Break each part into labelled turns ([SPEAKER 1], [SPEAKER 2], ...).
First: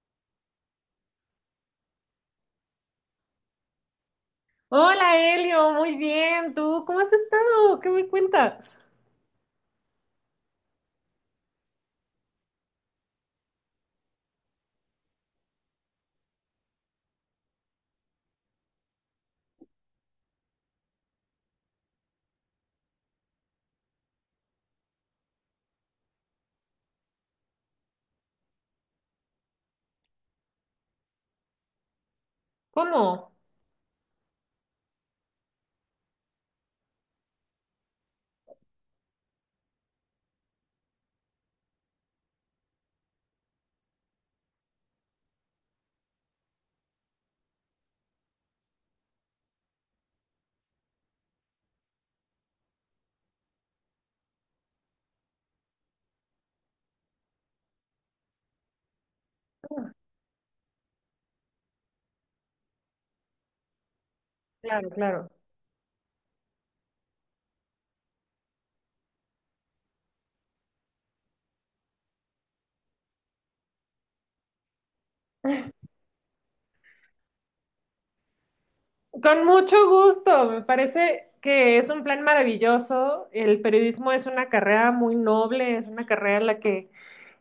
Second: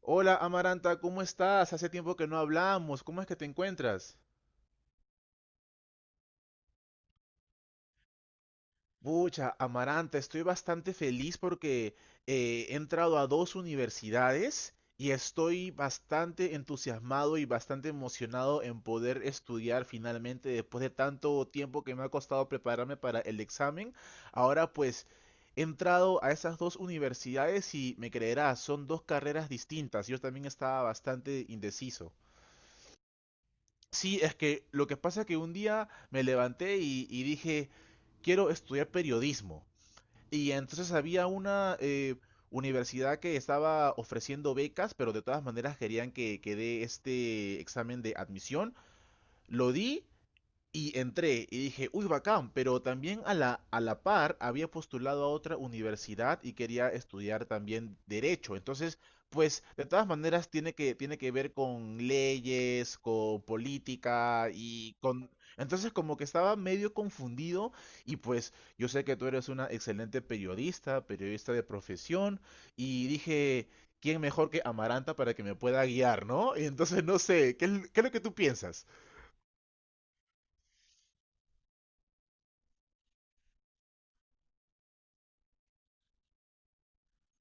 [SPEAKER 1] Hola, Amaranta, ¿cómo estás? Hace tiempo que no hablamos, ¿cómo es que te encuentras?
[SPEAKER 2] Hola Elio, muy bien. ¿Tú cómo has estado? ¿Qué me cuentas?
[SPEAKER 1] Pucha, Amaranta, estoy bastante feliz porque he entrado a dos universidades y estoy bastante entusiasmado y bastante emocionado en poder estudiar finalmente después de tanto tiempo que me ha costado prepararme para el examen. Ahora pues he entrado a esas dos universidades y, me creerás, son dos carreras distintas. Yo también estaba bastante indeciso.
[SPEAKER 2] ¿Cómo?
[SPEAKER 1] Sí, es que lo que pasa es que un día me levanté y dije, quiero estudiar periodismo. Y entonces había una universidad que estaba ofreciendo becas, pero de todas maneras querían que dé este examen de admisión. Lo di y entré y dije, uy, bacán, pero también a a la par había postulado a otra universidad y quería estudiar también derecho. Entonces, pues, de todas maneras tiene tiene que ver con leyes, con política
[SPEAKER 2] Claro,
[SPEAKER 1] y con...
[SPEAKER 2] claro.
[SPEAKER 1] Entonces, como que estaba medio confundido y pues yo sé que tú eres una excelente periodista, periodista de profesión, y dije, ¿quién mejor que Amaranta para que me pueda guiar, ¿no? Y entonces, no sé, ¿qué es lo que tú piensas?
[SPEAKER 2] Con mucho gusto. Me parece que es un plan maravilloso. El periodismo es una carrera muy noble, es una carrera en la que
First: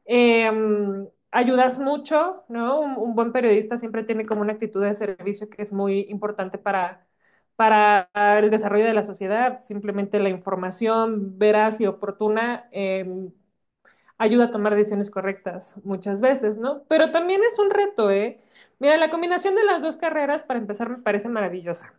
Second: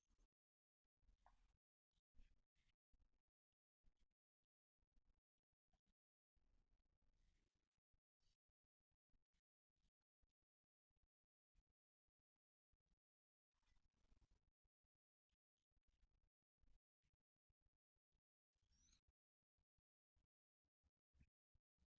[SPEAKER 2] ayudas mucho, ¿no? Un buen periodista siempre tiene como una actitud de servicio que es muy importante para el desarrollo de la sociedad. Simplemente la información veraz y oportuna. Ayuda a tomar decisiones correctas muchas veces, ¿no? Pero también es un reto, ¿eh? Mira, la combinación de las dos carreras, para empezar, me parece maravillosa.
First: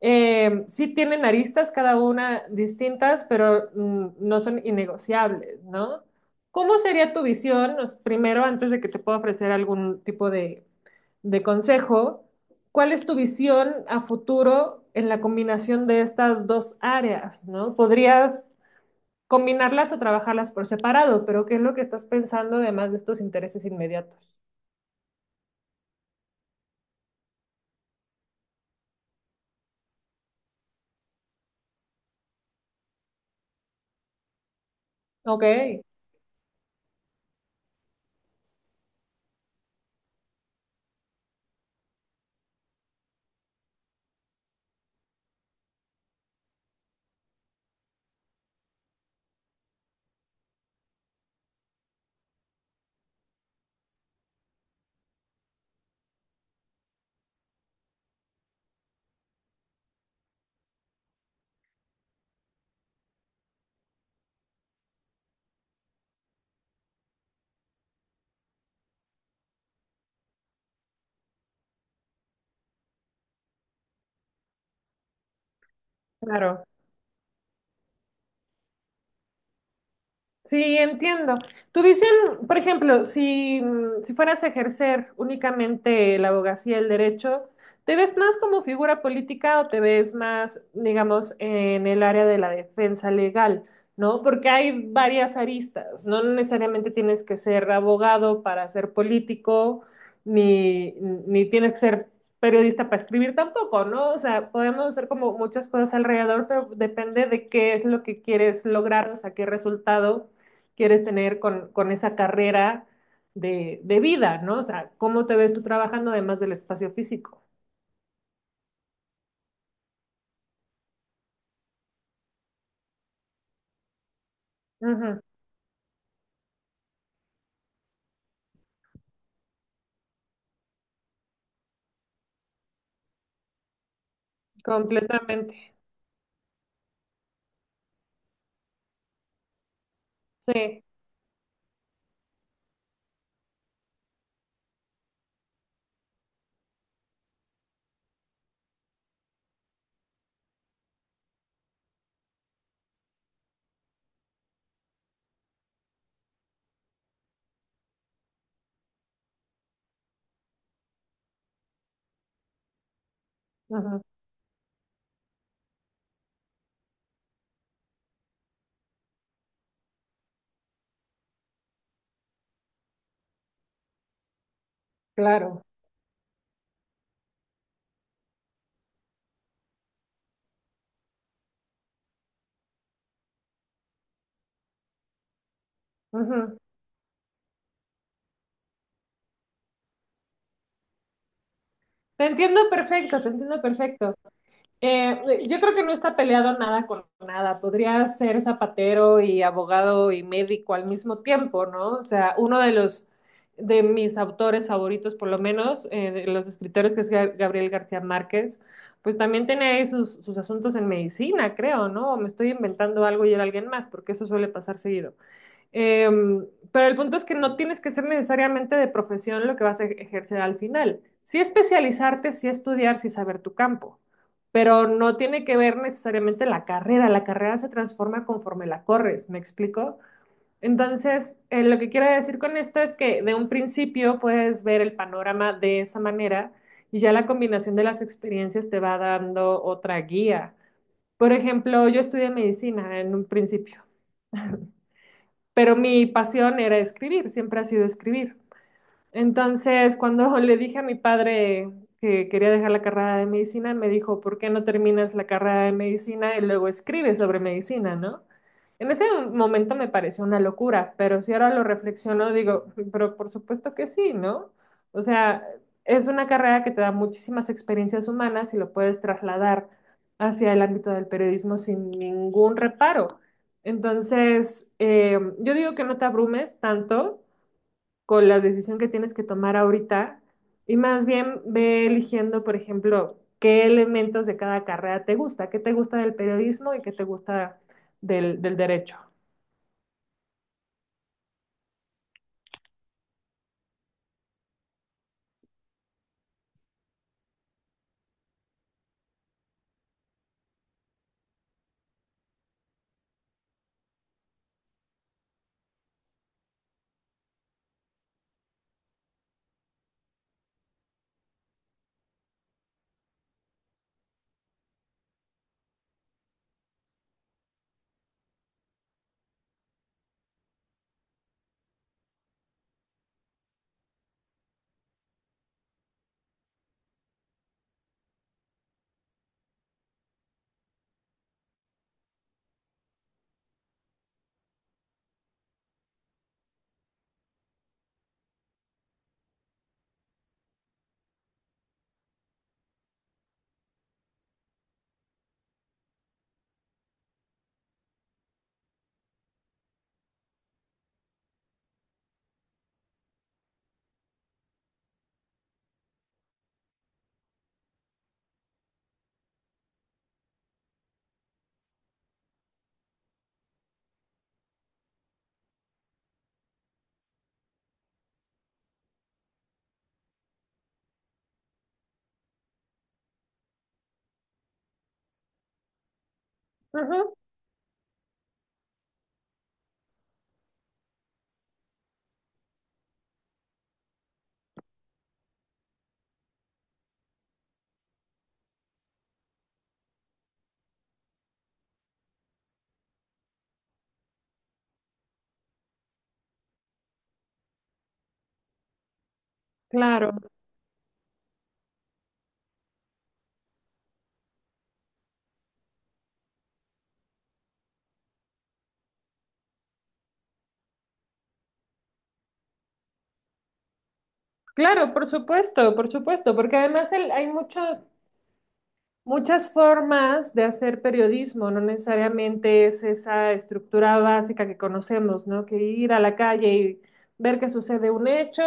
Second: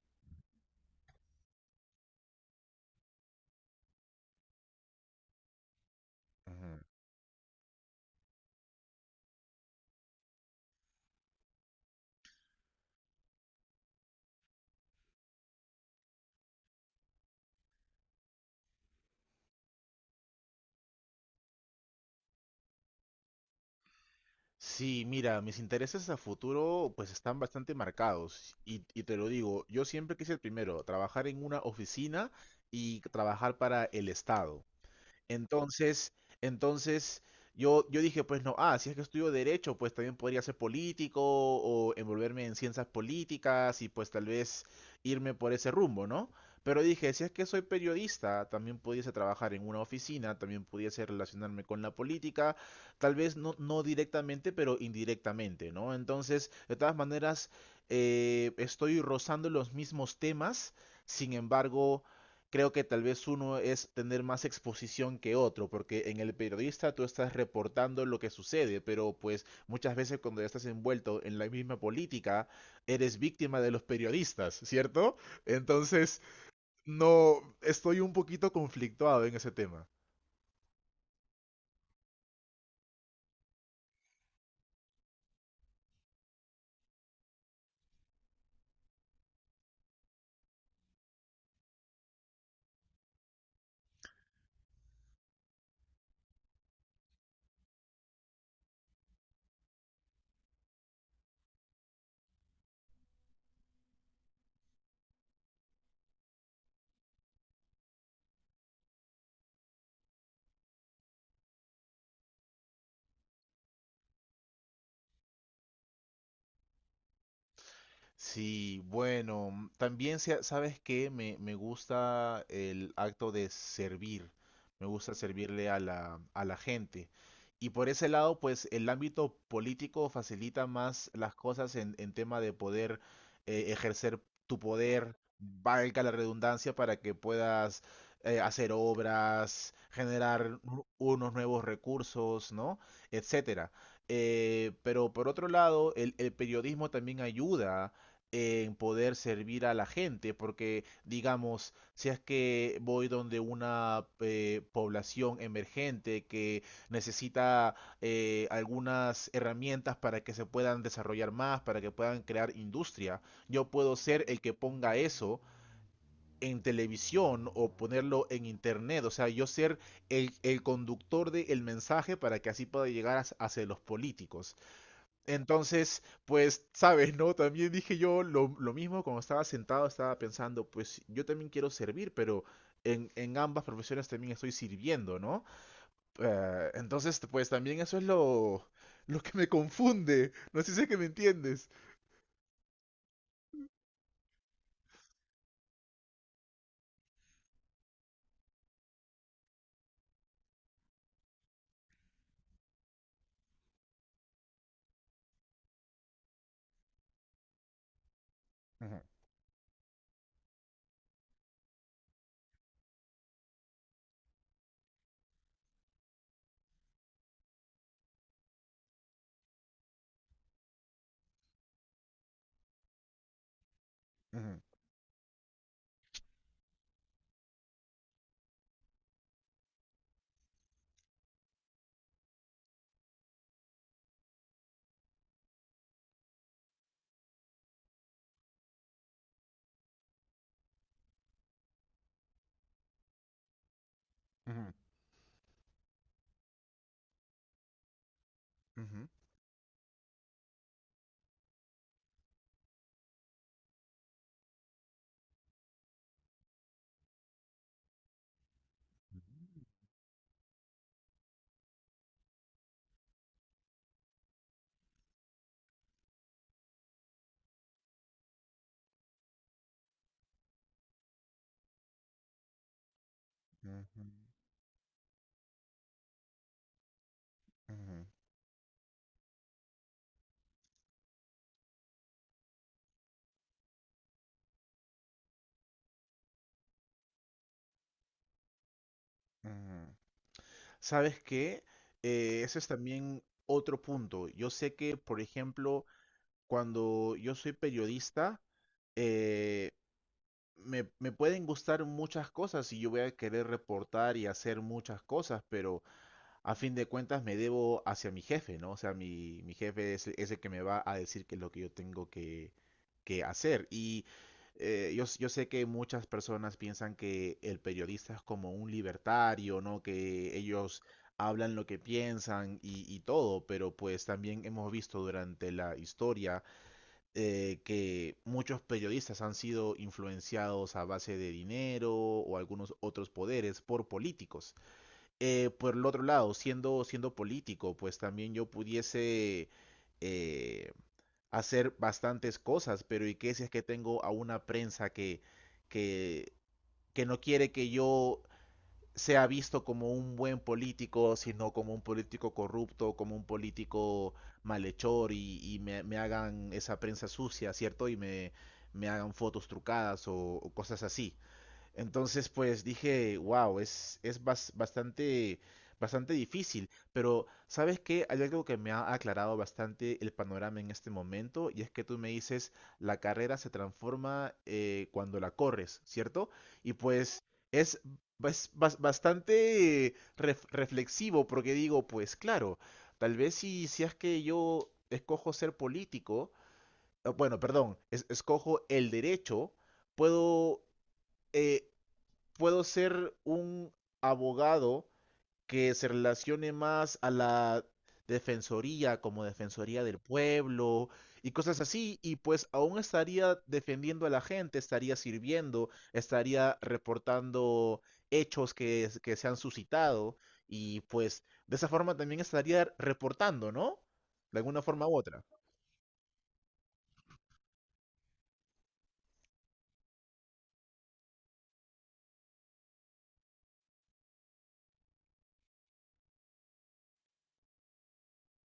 [SPEAKER 2] Sí tienen aristas cada una distintas, pero no son innegociables, ¿no?
[SPEAKER 1] Ujú.
[SPEAKER 2] ¿Cómo sería tu visión? Pues, primero, antes de que te pueda ofrecer algún tipo de consejo, ¿cuál es tu visión a futuro en la combinación de estas dos áreas? ¿No? ¿Podrías combinarlas o trabajarlas por separado? Pero ¿qué es lo que estás pensando además de estos intereses inmediatos?
[SPEAKER 1] Sí, mira, mis intereses a futuro pues están bastante marcados y te lo digo, yo siempre quise primero trabajar en una oficina y trabajar para el Estado.
[SPEAKER 2] Ok,
[SPEAKER 1] Entonces, entonces, yo dije, pues no, ah, si es que estudio derecho, pues también podría ser político o envolverme en ciencias políticas y pues tal vez irme por ese rumbo, ¿no? Pero dije, si es que soy periodista, también pudiese trabajar en una oficina, también pudiese relacionarme con la política, tal vez no directamente, pero indirectamente, ¿no? Entonces, de todas maneras, estoy rozando los mismos temas, sin embargo, creo que tal vez uno es tener más exposición que otro, porque en el periodista tú estás reportando lo que sucede, pero pues muchas veces cuando ya estás envuelto en la misma política, eres víctima de los periodistas, ¿cierto? Entonces,
[SPEAKER 2] claro.
[SPEAKER 1] no, estoy un poquito conflictuado en ese tema.
[SPEAKER 2] Sí, entiendo. Tuviesen, por ejemplo, si, si fueras a ejercer únicamente la abogacía, el derecho, ¿te ves más como figura política o te ves más, digamos, en el área de la defensa legal? ¿No? Porque hay varias aristas, no necesariamente tienes que ser abogado para ser político, ni, ni tienes que ser periodista para escribir tampoco, ¿no? O sea, podemos hacer como muchas cosas alrededor, pero depende de qué es lo que quieres lograr, o sea, qué resultado quieres tener con esa carrera de, vida, ¿no? O sea, ¿cómo te ves tú trabajando además del espacio físico?
[SPEAKER 1] Sí, bueno, mm, también sabes que me gusta el acto de servir, me gusta
[SPEAKER 2] Ujú,
[SPEAKER 1] servirle a a la gente. Y por ese lado, pues el ámbito político facilita más las cosas en tema de poder ejercer tu poder,
[SPEAKER 2] completamente.
[SPEAKER 1] valga la redundancia, para que puedas hacer obras, generar
[SPEAKER 2] Sí,
[SPEAKER 1] unos nuevos recursos, ¿no? Etcétera. Pero por otro lado, el periodismo también ayuda en poder servir a la gente, porque digamos, si es que voy donde una población emergente que necesita algunas herramientas para que se puedan desarrollar más, para que puedan crear industria, yo puedo
[SPEAKER 2] ujú,
[SPEAKER 1] ser el que ponga eso en televisión o ponerlo en internet, o sea, yo ser el conductor del mensaje para que así pueda llegar hacia los políticos.
[SPEAKER 2] claro.
[SPEAKER 1] Entonces, pues, sabes, ¿no? También dije yo lo mismo cuando estaba sentado, estaba pensando, pues yo también quiero servir, pero en ambas profesiones también estoy sirviendo, ¿no?
[SPEAKER 2] Ujú.
[SPEAKER 1] Entonces, pues también eso es lo que me confunde. No sé si es que me entiendes.
[SPEAKER 2] Te entiendo perfecto, te entiendo perfecto. Yo creo que no está peleado nada con nada. Podría ser zapatero y abogado y médico al mismo tiempo, ¿no? O sea, uno de los de mis autores favoritos, por lo menos, de los escritores, que es Gabriel García Márquez,
[SPEAKER 1] Ujú,
[SPEAKER 2] pues también tiene ahí sus, sus asuntos en medicina, creo, ¿no? O me estoy inventando algo y era alguien más, porque eso suele pasar seguido. Eh, pero el punto es que no tienes que ser necesariamente de profesión lo que vas a ejercer al final. Sí especializarte, sí estudiar, sí saber tu campo,
[SPEAKER 1] ujú,
[SPEAKER 2] pero no tiene que ver necesariamente la carrera. La carrera se transforma conforme la corres, ¿me explico? Entonces, lo que quiero decir con esto es que de un principio puedes ver el panorama de esa manera y ya la combinación de las experiencias te va dando otra guía. Por ejemplo, yo estudié medicina en un principio.
[SPEAKER 1] ujú,
[SPEAKER 2] Pero mi pasión era escribir, siempre ha sido escribir.
[SPEAKER 1] ujú,
[SPEAKER 2] Entonces, cuando le dije a mi padre que quería dejar la carrera de medicina, me dijo, ¿por qué no terminas la carrera de medicina y luego escribes sobre medicina? ¿No? En ese momento me pareció una locura, pero si ahora lo reflexiono, digo, "Mm, pero por supuesto que sí, ¿no? O sea, es una carrera que te da muchísimas experiencias humanas y lo puedes trasladar hacia el ámbito del periodismo sin ningún reparo."
[SPEAKER 1] ujú,
[SPEAKER 2] Entonces, yo digo que no te abrumes tanto
[SPEAKER 1] ujú,
[SPEAKER 2] con la decisión que tienes que tomar ahorita y más bien ve eligiendo, por ejemplo, qué elementos de cada carrera te gusta, qué te gusta del periodismo y qué te gusta del, del derecho.
[SPEAKER 1] ujú. ¿Sabes qué? Ese es también otro punto. Yo sé que, por ejemplo, cuando yo soy periodista, eh, me pueden gustar muchas cosas y yo voy a querer reportar y hacer muchas cosas, pero a fin de cuentas me debo hacia mi jefe, ¿no? O sea, mi jefe es, es el que me va a decir qué es lo que yo tengo que hacer. Y yo sé que muchas personas piensan que el periodista es como un libertario, ¿no? Que ellos hablan lo que piensan y todo, pero pues también hemos visto durante la historia que muchos periodistas han sido influenciados a base de dinero o algunos otros poderes por políticos. Por el otro lado, siendo político, pues también yo pudiese eh, hacer bastantes cosas, pero ¿y qué si es que tengo a una prensa que, que no quiere que yo sea visto como un buen político, sino como un político corrupto, como un político malhechor y me hagan esa prensa sucia, ¿cierto? Y me hagan fotos trucadas o cosas así. Entonces, pues dije, wow, es bastante, bastante difícil. Pero, ¿sabes qué? Hay algo que me ha aclarado bastante el panorama en este momento, y es que tú me dices, la carrera se transforma cuando la corres, ¿cierto? Y
[SPEAKER 2] Ujú,
[SPEAKER 1] pues es, bastante reflexivo, porque digo, pues claro, tal vez si es que yo escojo ser político, bueno, perdón, escojo el derecho, puedo eh, puedo ser un abogado que se relacione más a la defensoría, como defensoría del
[SPEAKER 2] claro,
[SPEAKER 1] pueblo y cosas así, y pues aún estaría defendiendo a la gente, estaría sirviendo, estaría reportando hechos que se han suscitado y pues de esa forma también estaría reportando, ¿no? De alguna forma
[SPEAKER 2] claro,
[SPEAKER 1] u otra.
[SPEAKER 2] por supuesto, porque además hay muchos muchas formas de hacer periodismo, no necesariamente es esa estructura básica que conocemos, ¿no? Que ir a la calle y ver que sucede un hecho,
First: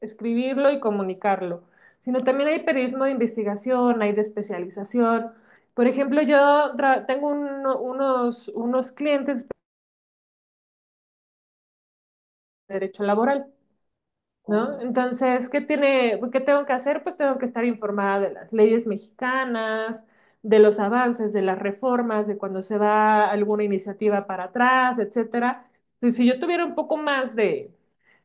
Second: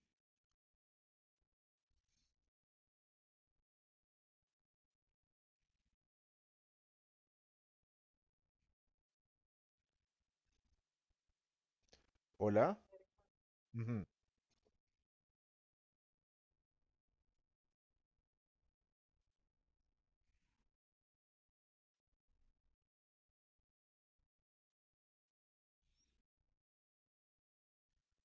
[SPEAKER 2] escribirlo y comunicarlo, sino también hay periodismo de investigación, hay de especialización. Por ejemplo, yo tengo unos, unos clientes de
[SPEAKER 1] Hola.
[SPEAKER 2] derecho laboral.
[SPEAKER 1] Ujú.
[SPEAKER 2] ¿No? Entonces, ¿qué tiene, qué tengo que hacer? Pues tengo que estar informada de las leyes mexicanas, de los avances, de las reformas, de cuando se va alguna iniciativa para atrás, etcétera. Entonces, si yo tuviera un poco más de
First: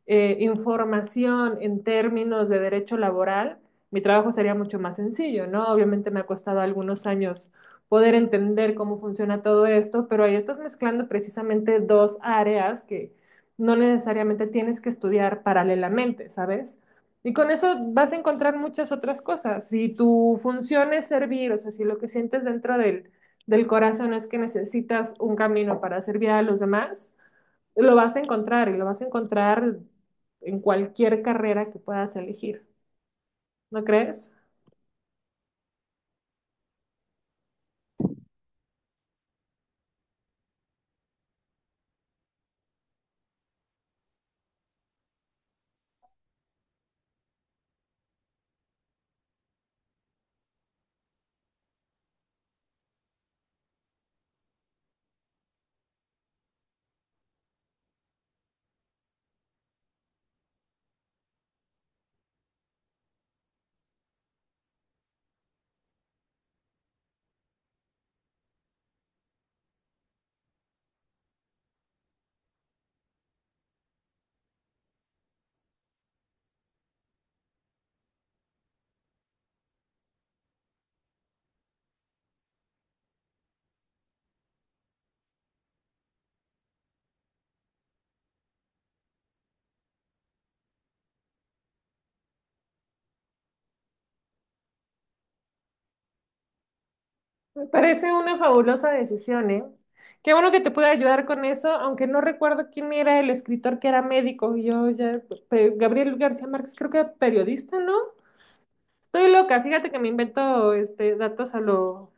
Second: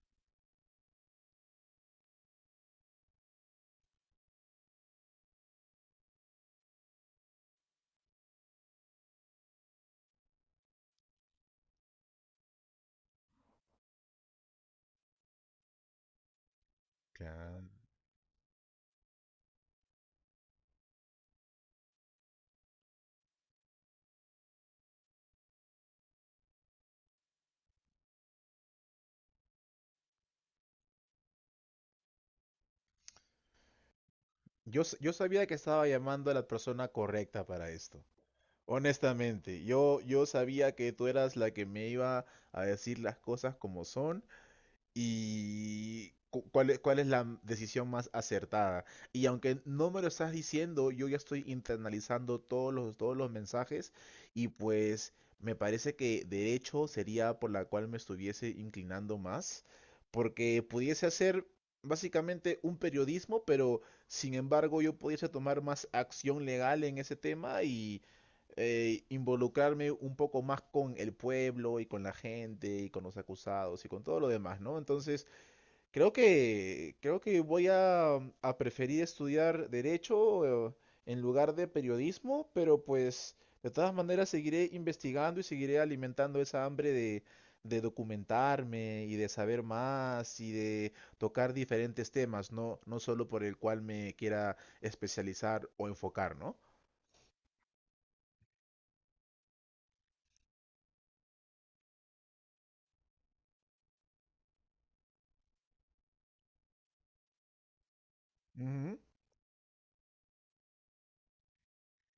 [SPEAKER 2] información en términos de derecho laboral, mi trabajo sería mucho más sencillo, ¿no? Obviamente me ha costado algunos años poder entender cómo funciona todo esto, pero ahí estás mezclando precisamente dos áreas que no necesariamente tienes que estudiar paralelamente, ¿sabes? Y con
[SPEAKER 1] Claro.
[SPEAKER 2] eso vas a encontrar muchas otras cosas. Si tu función es servir, o sea, si lo que sientes dentro del, del corazón es que necesitas un camino para servir a los demás, lo vas a encontrar y lo vas a encontrar en cualquier carrera que puedas elegir, ¿no crees?
[SPEAKER 1] Yo sabía que estaba llamando a la persona correcta para esto. Honestamente, yo sabía que tú eras la que me iba a decir las cosas como son y cuál es la decisión más acertada. Y aunque no me lo estás diciendo, yo ya estoy internalizando todos los mensajes y pues me parece que derecho sería por la cual me estuviese inclinando más, porque pudiese hacer básicamente un periodismo, pero sin embargo yo pudiese tomar más acción legal en ese tema y involucrarme un poco más con el pueblo y con la gente y con los acusados y con todo lo demás, ¿no? Entonces, creo que voy a, mm, a preferir estudiar derecho en lugar de periodismo, pero pues de todas maneras seguiré investigando y seguiré alimentando esa hambre de documentarme y de saber más y de tocar diferentes temas, no solo por el cual me quiera especializar o enfocar, ¿no?
[SPEAKER 2] Me parece una fabulosa decisión, ¿eh? Qué bueno que te pude ayudar con eso, aunque no recuerdo quién era el escritor que era médico. Yo ya, pe- Gabriel García Márquez, creo que era periodista, ¿no?
[SPEAKER 1] Ujú.
[SPEAKER 2] Estoy loca, fíjate que me invento este, datos a lo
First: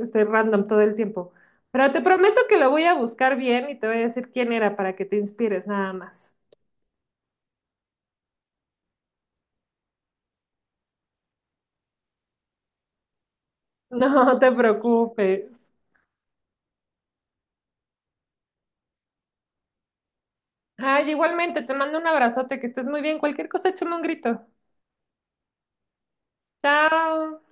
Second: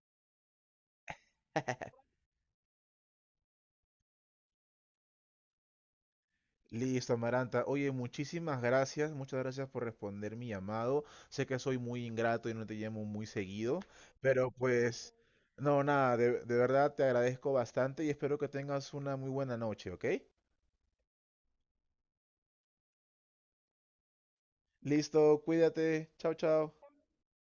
[SPEAKER 2] este, random todo el tiempo. Pero te prometo que lo voy a buscar bien y te voy a decir quién era para que te inspires, nada más.
[SPEAKER 1] Listo, Amaranta. Oye, muchísimas gracias, muchas gracias por responder mi llamado. Sé que soy muy ingrato y no te llamo muy seguido,
[SPEAKER 2] No
[SPEAKER 1] pero
[SPEAKER 2] te
[SPEAKER 1] pues,
[SPEAKER 2] preocupes.
[SPEAKER 1] no, nada, de verdad te agradezco bastante y espero que tengas una muy buena noche, ¿ok?
[SPEAKER 2] Ay, igualmente, te mando un abrazote, que estés muy bien. Cualquier cosa, échame un grito.
[SPEAKER 1] Listo, cuídate. Chao, chao.
[SPEAKER 2] Chao.